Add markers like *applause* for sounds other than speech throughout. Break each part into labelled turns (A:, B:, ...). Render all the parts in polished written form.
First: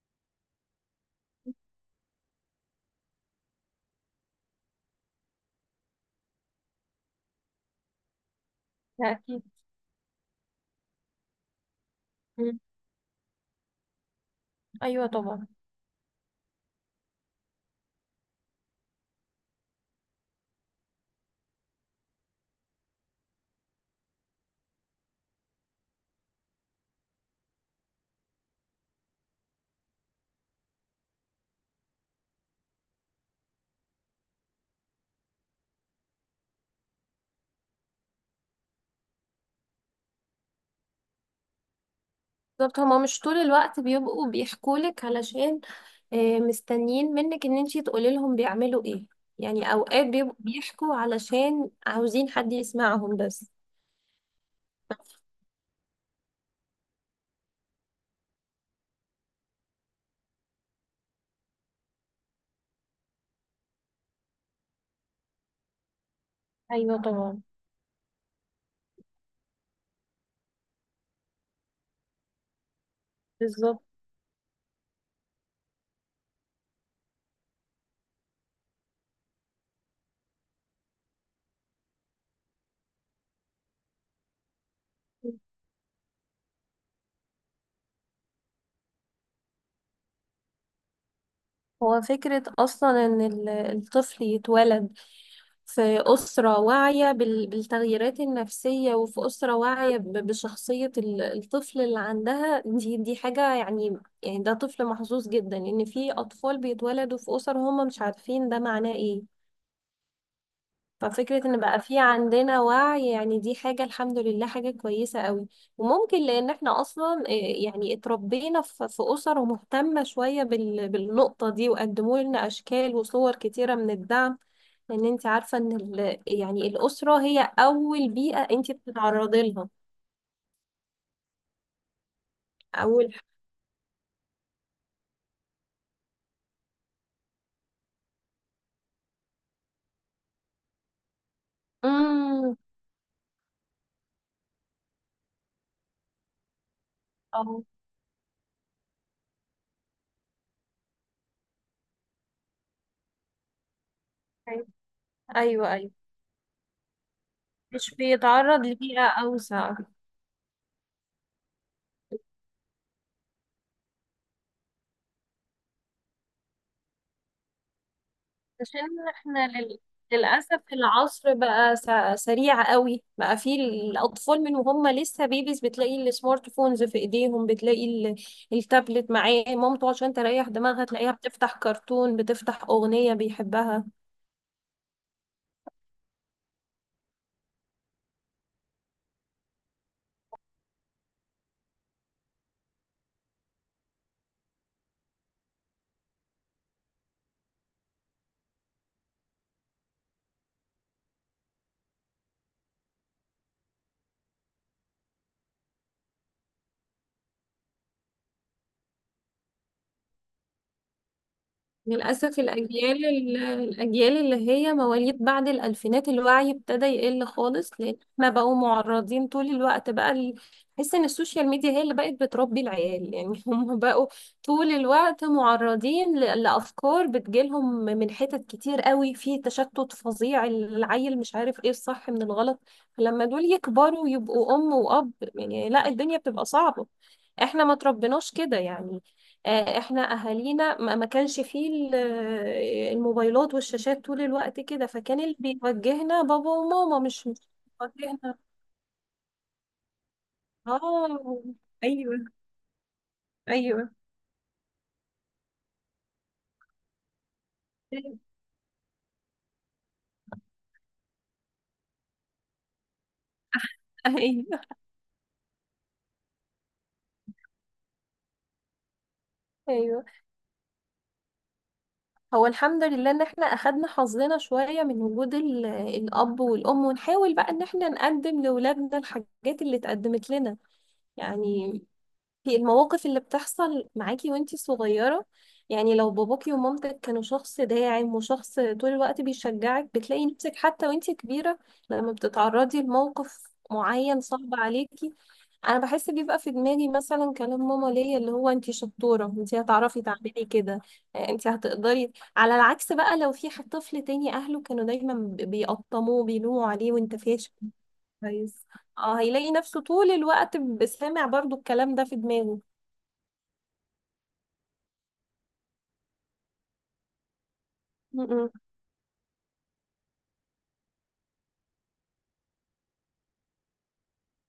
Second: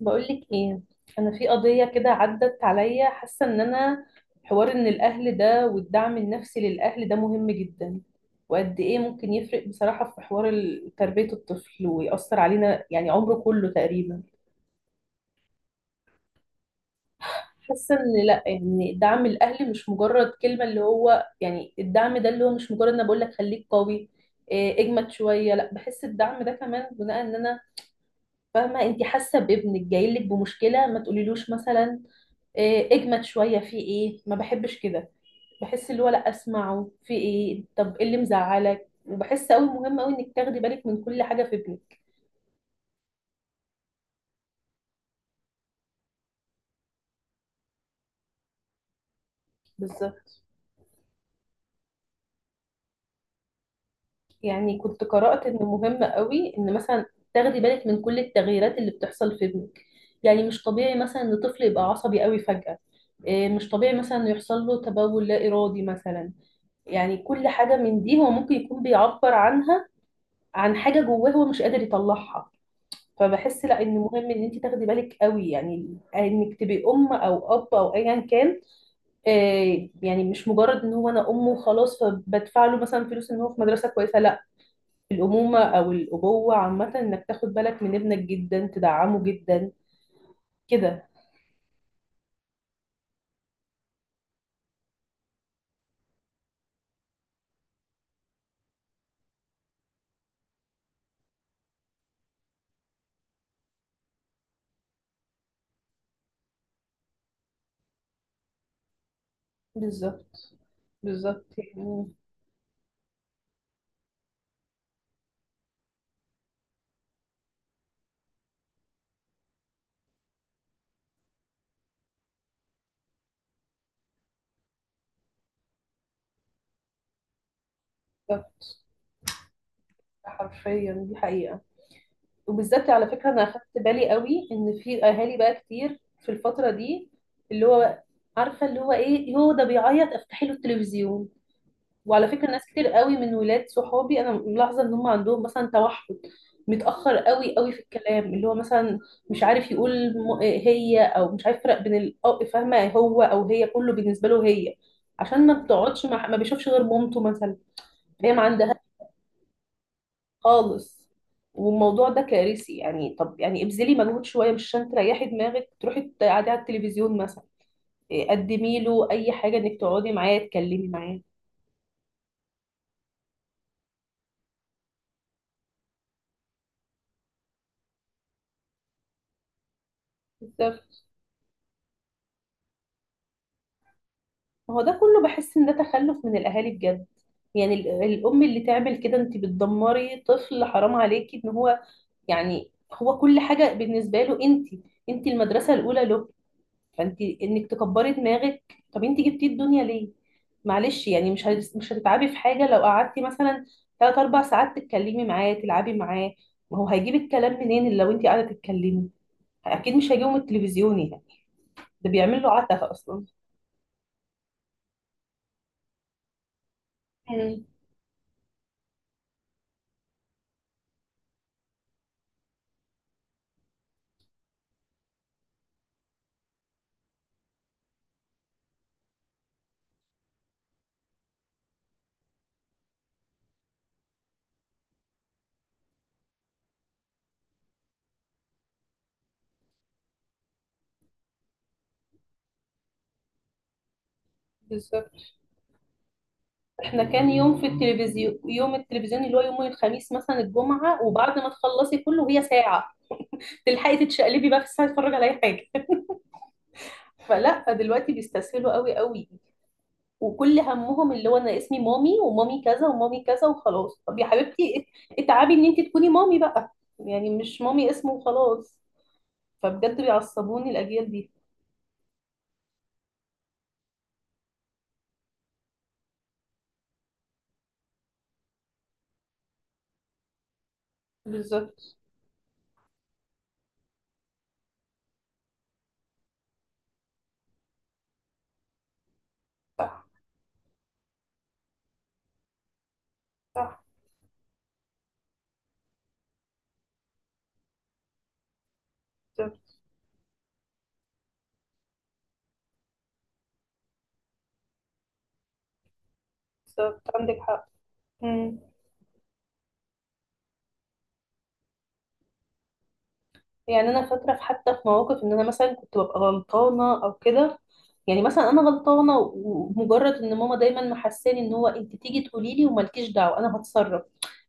A: بقولك ايه، انا في قضيه كده عدت عليا، حاسه ان انا حوار ان الاهل ده والدعم النفسي للاهل ده مهم جدا. وقد ايه
B: لا،
A: ممكن
B: أكيد.
A: يفرق بصراحه في حوار تربيه الطفل ويأثر
B: مم.
A: علينا يعني عمره كله تقريبا.
B: أيوة، طبعا.
A: حاسه ان لا، يعني دعم الاهل مش مجرد كلمه، اللي هو يعني الدعم ده اللي هو مش مجرد انا بقول لك خليك قوي، إيه، اجمد شويه. لا، بحس الدعم ده كمان بناء، ان انا فاهمه انت حاسه بابنك جاي لك بمشكله، ما تقوليلوش مثلا إيه، اجمد شويه، في ايه، ما بحبش كده. بحس اللي هو لا، اسمعه في ايه، طب ايه اللي مزعلك. وبحس قوي مهم قوي انك تاخدي بالك من كل حاجه في ابنك.
B: بالظبط. هما مش طول الوقت بيبقوا بيحكولك علشان مستنيين منك إن انتي تقولي لهم بيعملوا إيه. يعني أوقات بيبقوا
A: بالظبط،
B: بيحكوا علشان عاوزين حد يسمعهم بس.
A: يعني كنت قرات ان مهم قوي ان مثلا تاخدي بالك من كل التغييرات اللي بتحصل في ابنك. يعني مش طبيعي مثلا ان طفل يبقى عصبي قوي فجاه، إيه، مش طبيعي مثلا إنه يحصل له تبول لا ارادي مثلا.
B: أيوة،
A: يعني
B: طبعا.
A: كل حاجه من دي هو ممكن يكون بيعبر عنها، عن حاجه جواه هو مش قادر يطلعها. فبحس
B: بالظبط.
A: لا، ان مهم ان انت تاخدي بالك قوي، يعني انك تبقي ام او اب او ايا كان. آه، يعني مش مجرد ان هو انا ام وخلاص، فبدفع له مثلا فلوس ان هو في مدرسه كويسه، لا، الامومه او الابوه عامه انك تاخد بالك من ابنك جدا، تدعمه جدا كده.
B: هو فكرة أصلا إن الطفل يتولد في أسرة واعية بالتغييرات النفسية، وفي أسرة واعية بشخصية الطفل اللي عندها، دي حاجة يعني. يعني ده طفل محظوظ جدا. إن في أطفال بيتولدوا في أسر هم مش عارفين ده معناه إيه.
A: بالظبط. بالظبط،
B: ففكرة ان بقى في
A: يعني
B: عندنا وعي، يعني دي حاجة الحمد لله، حاجة كويسة قوي. وممكن لان احنا اصلا يعني اتربينا في اسر مهتمة شوية بالنقطة دي، وقدموا لنا اشكال وصور كتيرة من الدعم. لان انت عارفة ان يعني الاسرة هي اول بيئة
A: بالظبط،
B: انت بتتعرضي لها.
A: حرفيا دي حقيقه. وبالذات على
B: اول.
A: فكره انا اخدت بالي قوي ان في اهالي بقى كتير في الفتره دي اللي هو عارفه اللي هو ايه، هو ده بيعيط افتحي له التلفزيون. وعلى فكرة
B: امم.
A: ناس كتير قوي من ولاد صحابي انا ملاحظة ان هم عندهم مثلا توحد، متأخر قوي
B: اه.
A: قوي في الكلام، اللي هو مثلا مش عارف يقول م- هي او مش عارف يفرق بين فاهمة، هو او هي كله بالنسبة له هي، عشان ما
B: ايوه، ايوه.
A: بتقعدش مع، ما بيشوفش غير مامته مثلا.
B: مش
A: هي ما
B: بيتعرض
A: عندها
B: لبيئة اوسع.
A: خالص. والموضوع ده كارثي. يعني طب يعني ابذلي مجهود شوية، مش عشان تريحي دماغك تروحي تقعدي على التلفزيون مثلا، إيه، قدمي
B: عشان
A: له اي
B: احنا
A: حاجة، انك تقعدي معاه
B: للأسف
A: تتكلمي معاه.
B: العصر بقى سريع قوي. بقى فيه الأطفال من وهم لسه بيبيز بتلاقي السمارت فونز في إيديهم، بتلاقي التابلت معاه مامته عشان تريح دماغها، تلاقيها بتفتح كرتون، بتفتح أغنية بيحبها.
A: ما هو ده كله بحس ان ده تخلف من الاهالي بجد. يعني الام اللي تعمل كده، انت بتدمري طفل، حرام عليكي. ان هو يعني هو كل حاجه بالنسبه له انت، انت المدرسه الاولى له، فانت انك تكبري دماغك، طب انت جبتي الدنيا ليه؟ معلش يعني مش هتتعبي في حاجه لو قعدتي مثلا ثلاث اربع ساعات تتكلمي معاه تلعبي معاه. ما هو هيجيب الكلام منين اللي لو انت قاعده تتكلمي؟ اكيد مش هيجيبه من التلفزيون يعني. ده
B: للأسف
A: بيعمل له عتبه
B: الأجيال
A: اصلا.
B: ال- الأجيال اللي هي مواليد بعد الألفينات الوعي ابتدى يقل
A: مم.
B: خالص، لأن احنا بقوا معرضين طول الوقت بقى بحس إن السوشيال ميديا هي اللي بقت بتربي العيال يعني. *laughs* هم بقوا طول الوقت معرضين لأفكار بتجيلهم من حتت كتير قوي. في تشتت فظيع، العيل مش عارف إيه الصح من الغلط. فلما دول يكبروا ويبقوا أم وأب، يعني لا، الدنيا بتبقى صعبة. احنا ما تربناش كده يعني. احنا اهالينا ما كانش فيه الموبايلات والشاشات طول الوقت كده،
A: بالظبط،
B: فكان اللي بيوجهنا بابا وماما،
A: احنا
B: مش
A: كان
B: مش
A: يوم في
B: بيوجهنا.
A: التلفزيون، يوم التلفزيون اللي هو يوم الخميس مثلا الجمعة، وبعد
B: اه.
A: ما تخلصي
B: ايوه.
A: كله هي ساعة
B: ايوه.
A: تلحقي تتشقلبي بقى في الساعة تتفرج على اي حاجة. *laughs* فلا، فدلوقتي
B: *laughs*
A: بيستسهلوا قوي قوي. وكل همهم اللي هو انا اسمي مامي ومامي كذا ومامي كذا وخلاص، طب يا
B: ايوه.
A: حبيبتي اتعبي ان انت تكوني مامي بقى، يعني مش مامي اسمه وخلاص. فبجد
B: ايوه.
A: بيعصبوني الاجيال دي.
B: هو الحمد لله ان احنا اخدنا حظنا شويه من وجود الاب والام، ونحاول بقى ان احنا نقدم لاولادنا الحاجات اللي اتقدمت لنا يعني.
A: بالظبط.
B: في المواقف اللي بتحصل معاكي وانتي صغيرة، يعني لو باباكي ومامتك كانوا شخص داعم وشخص طول الوقت بيشجعك،
A: صح.
B: بتلاقي نفسك حتى وانتي كبيرة لما بتتعرضي لموقف
A: صح.
B: معين صعب عليكي. انا بحس بيبقى في دماغي مثلا كلام ماما ليا، اللي هو انتي شطورة، انتي
A: بالظبط.
B: هتعرفي تعملي كده، انتي هتقدري. على العكس بقى، لو في حد طفل تاني اهله كانوا دايما بيقطموه بيلوموا عليه،
A: بالظبط،
B: وانت
A: عندك
B: فاشل.
A: حق. مم.
B: كويس. اه، هيلاقي نفسه طول الوقت سامع برضو الكلام ده في دماغه.
A: يعني انا فاكره في، حتى في مواقف ان انا مثلا كنت ببقى غلطانه او كده، يعني مثلا
B: م-م.
A: انا غلطانه، ومجرد ان ماما دايما محساني ان هو انت تيجي تقولي لي ومالكيش دعوه انا هتصرف،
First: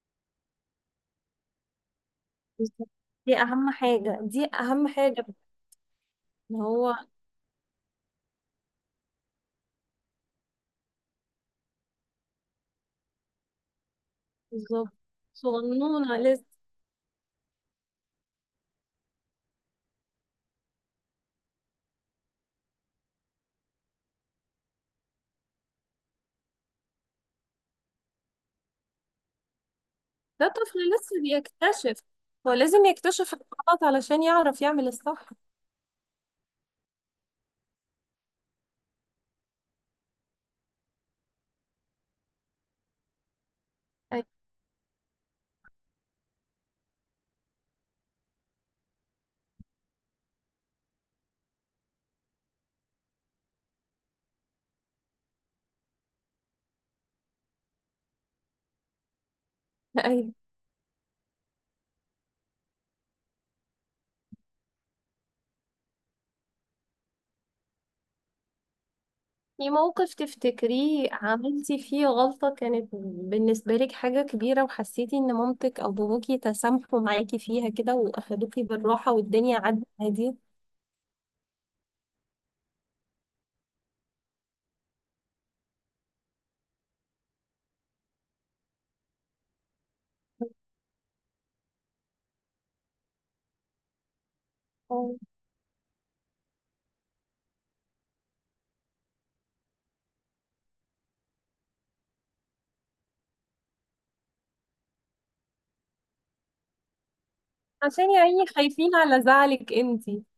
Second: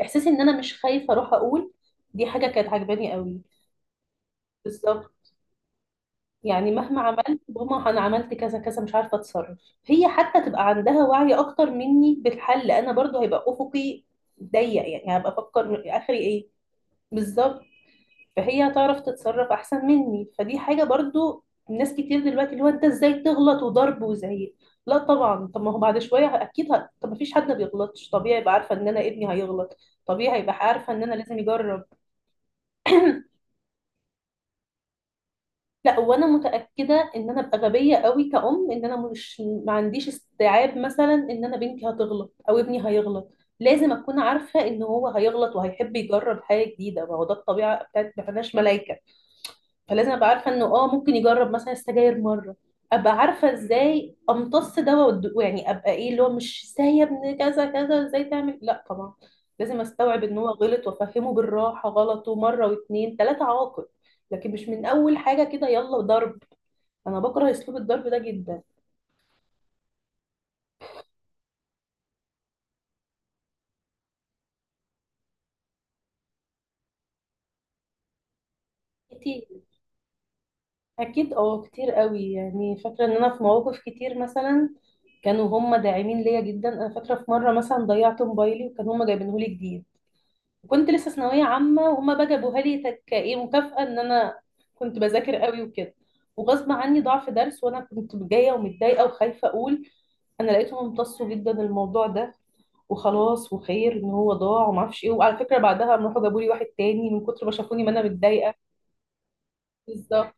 A: احساسي ان انا مش خايفه اروح اقول، دي حاجه كانت
B: بالظبط.
A: عجباني
B: دي
A: قوي.
B: اهم حاجة، دي اهم
A: بالظبط،
B: حاجة. ان
A: يعني
B: هو.
A: مهما عملت، ماما انا عملت كذا كذا مش عارفه اتصرف، هي حتى تبقى عندها وعي اكتر مني بالحل، انا برضو هيبقى افقي ضيق،
B: بالظبط.
A: يعني هبقى افكر
B: صغنونة
A: اخري
B: لسه.
A: ايه. بالظبط. فهي هتعرف تتصرف احسن مني، فدي حاجه برضو. ناس كتير دلوقتي اللي هو انت ازاي تغلط، وضرب وزعيق، لا طبعا. طب ما هو بعد شويه اكيد طب ما فيش حد ما بيغلطش، طبيعي يبقى عارفه ان انا ابني هيغلط، طبيعي
B: ده
A: يبقى
B: طفل
A: عارفه ان انا
B: لسه
A: لازم يجرب.
B: بيكتشف، هو لازم يكتشف الغلط علشان يعرف يعمل الصح.
A: لا، وانا متاكده ان انا ابقى غبيه قوي كأم، ان انا مش، ما عنديش استيعاب مثلا ان انا بنتي هتغلط او ابني هيغلط. لازم اكون
B: أيوة.
A: عارفه ان هو هيغلط وهيحب يجرب حاجه جديده، ما هو ده الطبيعه بتاعت، ما احناش ملايكه. فلازم ابقى عارفه انه اه ممكن يجرب مثلا السجاير مره، ابقى عارفه ازاي امتص ده ويعني ابقى ايه، اللي هو مش ازاي يا ابني كذا كذا، ازاي تعمل، لا طبعا، لازم استوعب
B: أيوة.
A: ان هو غلط، وافهمه بالراحه غلطه مره واتنين تلاته عواقب، لكن مش من اول حاجه كده يلا ضرب. انا بكره اسلوب الضرب ده جدا.
B: في موقف تفتكريه عملتي فيه غلطة كانت بالنسبة لك حاجة كبيرة، وحسيتي ان مامتك او باباكي تسامحوا معاكي فيها كده واخدوكي بالراحة والدنيا
A: كتير.
B: عدت عادي؟
A: اكيد اه، كتير قوي، يعني فاكره ان انا في مواقف كتير مثلا كانوا هم داعمين ليا جدا. انا فاكره في مره مثلا ضيعت موبايلي، وكانوا هم جايبينه لي جديد، وكنت لسه ثانويه عامه، وهما بقى جابوها لي كايه مكافاه ان انا كنت
B: أوه.
A: بذاكر قوي وكده. وغصب عني ضعف درس، وانا كنت جايه ومتضايقه وخايفه اقول. انا لقيتهم امتصوا جدا الموضوع ده، وخلاص وخير ان هو ضاع وما اعرفش ايه. وعلى فكره بعدها قام راحوا جابوا لي واحد تاني من كتر ما شافوني ما انا
B: عشان يعني
A: متضايقه.
B: خايفين على زعلك انتي.
A: بالظبط.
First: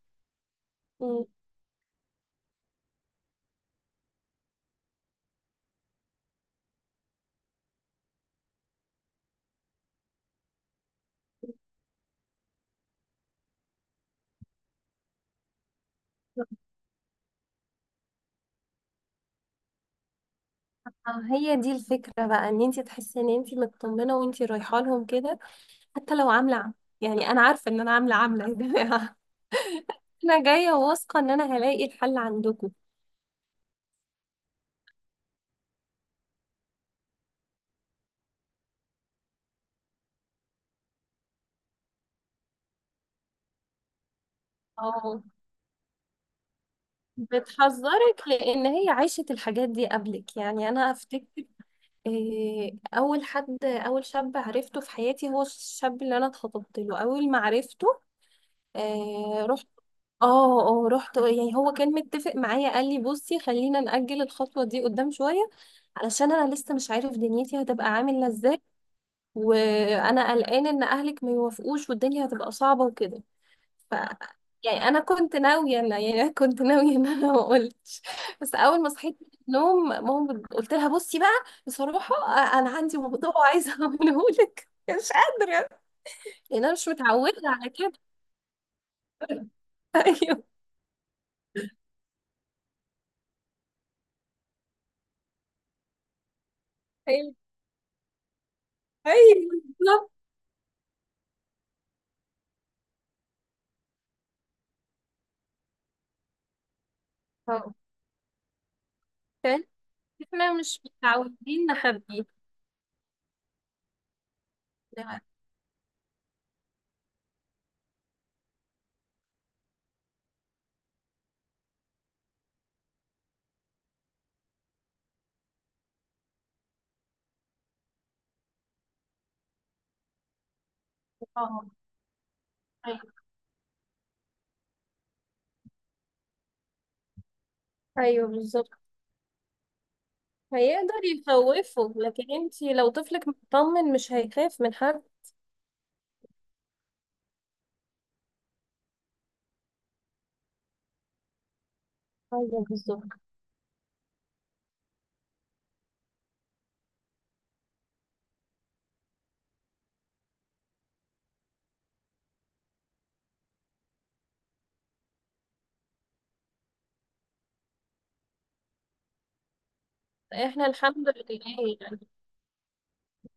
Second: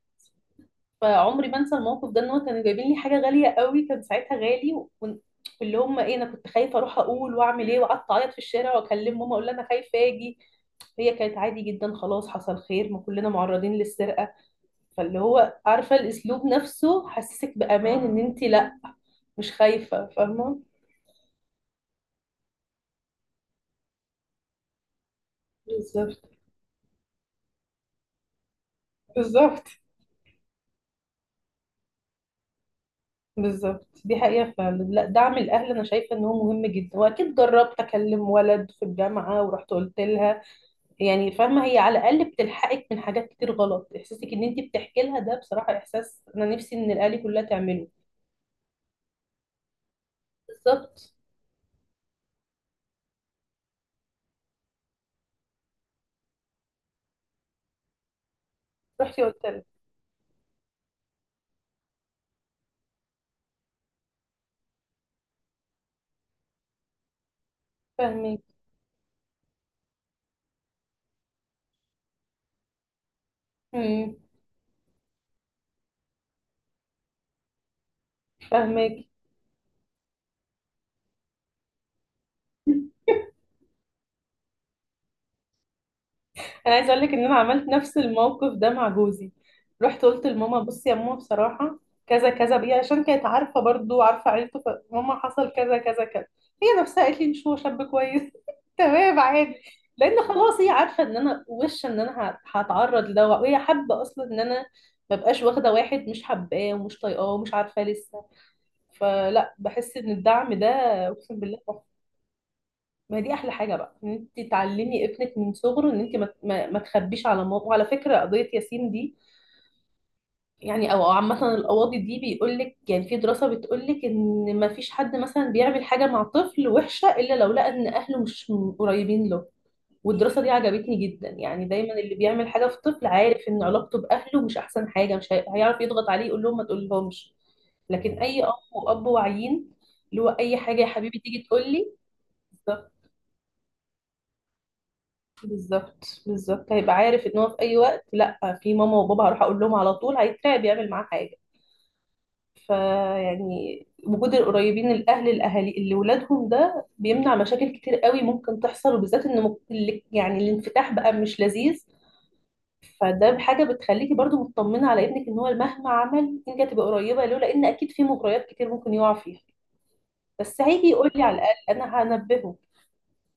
B: م.
A: فعمري ما انسى الموقف ده، ان هو كانوا جايبين لي حاجه غاليه قوي كان ساعتها، غالي وكنت- واللي هم ايه، انا كنت خايفه اروح اقول واعمل ايه، وقعدت اعيط في الشارع واكلم ماما اقول لها انا خايفه اجي. هي كانت عادي جدا، خلاص حصل خير، ما كلنا معرضين للسرقة. فاللي هو عارفة الأسلوب نفسه حسسك بأمان إن أنت لأ، مش خايفة، فاهمة.
B: اه، هي دي الفكرة بقى، ان انتي تحسي ان انتي مطمنة وانتي رايحة لهم كده. حتى
A: بالظبط.
B: لو يعني انا عارفة ان انا عاملة، عاملة يا جماعة.
A: بالظبط.
B: *laughs* انا جاية واثقة ان انا هلاقي الحل عندكم.
A: بالظبط دي حقيقة فعلا. لا، دعم الأهل أنا شايفة إن هو مهم جدا. وأكيد جربت أكلم ولد في الجامعة ورحت قلت لها، يعني فاهمة هي على الأقل بتلحقك من حاجات كتير غلط، إحساسك إن أنت بتحكي لها
B: اه،
A: ده بصراحة إحساس أنا نفسي إن الأهالي كلها تعمله.
B: بتحذرك لان هي عاشت الحاجات دي قبلك، يعني انا
A: بالظبط.
B: افتكر اول شاب عرفته في حياتي هو الشاب اللي انا اتخطبت له اول ما عرفته.
A: رحتي قلت
B: إيه،
A: لها.
B: اه، اه، رحت يعني. هو كان متفق معايا، قال لي بصي خلينا نأجل الخطوة دي قدام شوية، علشان انا لسه مش عارف دنيتي هتبقى عاملة
A: فاهمك.
B: ازاي، وانا قلقان ان اهلك ما يوافقوش والدنيا هتبقى صعبة وكده. ف
A: امم.
B: يعني انا كنت ناوية ان يعني *laughs* أنا كنت ناوية ان انا ما قلتش، بس اول ما
A: فاهمك.
B: صحيت من النوم ماما قلت لها بصي بقى، بصراحة انا عندي موضوع. *laughs* عايزة اقوله لك مش قادرة، لان انا
A: انا
B: مش
A: عايزه اقول لك ان انا
B: متعودة
A: عملت
B: على كده.
A: نفس الموقف ده مع جوزي،
B: *laughs*
A: رحت قلت
B: ايوه،
A: لماما، بصي يا ماما بصراحه كذا كذا بيه، عشان كانت عارفه برضو، عارفه عيلته، فماما حصل كذا كذا كذا. هي نفسها قالت لي ان
B: ايوه،
A: هو شاب كويس. *laughs* تمام
B: ايوه،
A: عادي.
B: بالظبط.
A: لان خلاص هي عارفه ان انا وش ان انا هتعرض لده، وهي حابه اصلا ان انا ما بقاش واخده واحد مش حباه ومش طايقاه ومش
B: اه.
A: عارفاه لسه. فلا، بحس ان
B: احنا
A: الدعم ده،
B: مش
A: اقسم بالله
B: متعودين نخبيه.
A: ما دي احلى حاجه بقى، ان انت تعلمي
B: لا.
A: ابنك من صغره ان انت ما تخبيش على ماما. وعلى فكره قضيه ياسين دي، يعني او أو عامه القواضي دي بيقول لك، يعني في دراسه بتقول لك ان ما فيش حد مثلا بيعمل حاجه مع طفل وحشه الا لو لقى ان اهله مش قريبين له. والدراسه دي عجبتني جدا، يعني
B: آه.
A: دايما اللي بيعمل حاجه في طفل
B: أيوة.
A: عارف ان علاقته باهله مش احسن حاجه، مش هي- هيعرف يضغط عليه يقول لهم ما تقولهمش. لكن
B: ايوه،
A: اي ام
B: بالظبط.
A: واب واعيين اللي هو اي حاجه يا
B: هيقدر
A: حبيبي تيجي تقول لي،
B: يخوفه، لكن انتي لو طفلك مطمن مش هيخاف من حد.
A: بالظبط. بالظبط، هيبقى عارف ان هو في اي وقت لا، في ماما وبابا هروح اقول لهم على طول، هيترعب يعمل معاه حاجه.
B: ايوه، بالظبط.
A: فيعني وجود القريبين، الاهل، الاهالي اللي ولادهم ده بيمنع مشاكل كتير قوي ممكن تحصل. وبالذات ان يعني الانفتاح بقى مش لذيذ، فده حاجه بتخليكي برضو مطمنه على ابنك، ان هو مهما عمل انت هتبقى قريبه له، لان اكيد في مغريات كتير ممكن يقع فيها، بس
B: احنا
A: هيجي
B: الحمد
A: يقول لي على
B: لله
A: الاقل
B: يعني.
A: انا هنبهه.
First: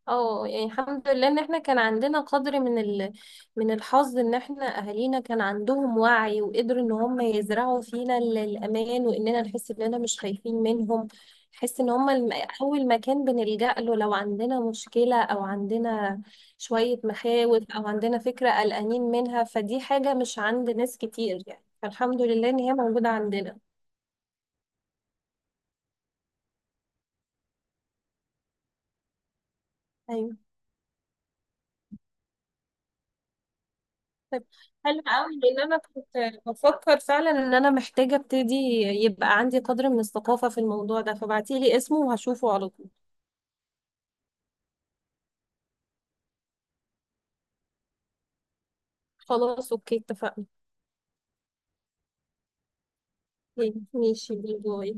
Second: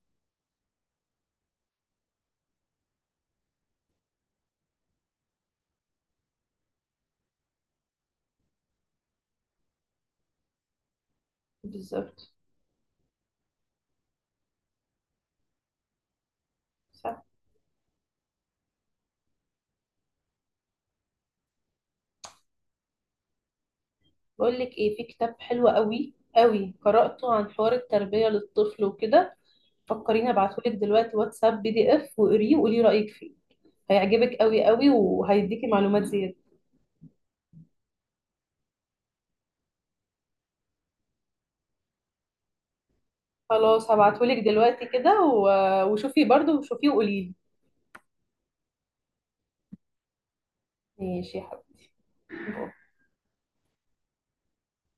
B: اه يعني الحمد لله ان احنا كان عندنا قدر من الحظ، ان احنا اهالينا كان عندهم وعي وقدروا ان هم يزرعوا فينا الامان، واننا نحس اننا مش خايفين منهم. نحس ان هم
A: بالظبط.
B: اول مكان بنلجأ له لو عندنا مشكلة، او عندنا شوية مخاوف، او عندنا فكرة قلقانين منها. فدي حاجة مش عند ناس كتير يعني، فالحمد لله ان هي موجودة عندنا.
A: بقول لك ايه، في كتاب حلو قوي قوي قرأته عن حوار التربية للطفل وكده، فكريني
B: أيوة.
A: ابعتهولك دلوقتي واتساب PDF، وقريه وقولي رأيك فيه. هيعجبك
B: طيب،
A: قوي قوي،
B: حلو قوي، لان
A: وهيديكي
B: انا
A: معلومات زيادة.
B: كنت بفكر فعلا ان انا محتاجه ابتدي، يبقى عندي قدر من الثقافه في الموضوع ده. فبعتيلي اسمه وهشوفه على طول.
A: خلاص، هبعتهولك دلوقتي كده، وشوفي برضه، وشوفيه وقوليلي.
B: خلاص. اوكي، اتفقنا.
A: ماشي يا حبيبي.
B: اوكي، ماشي، باي باي.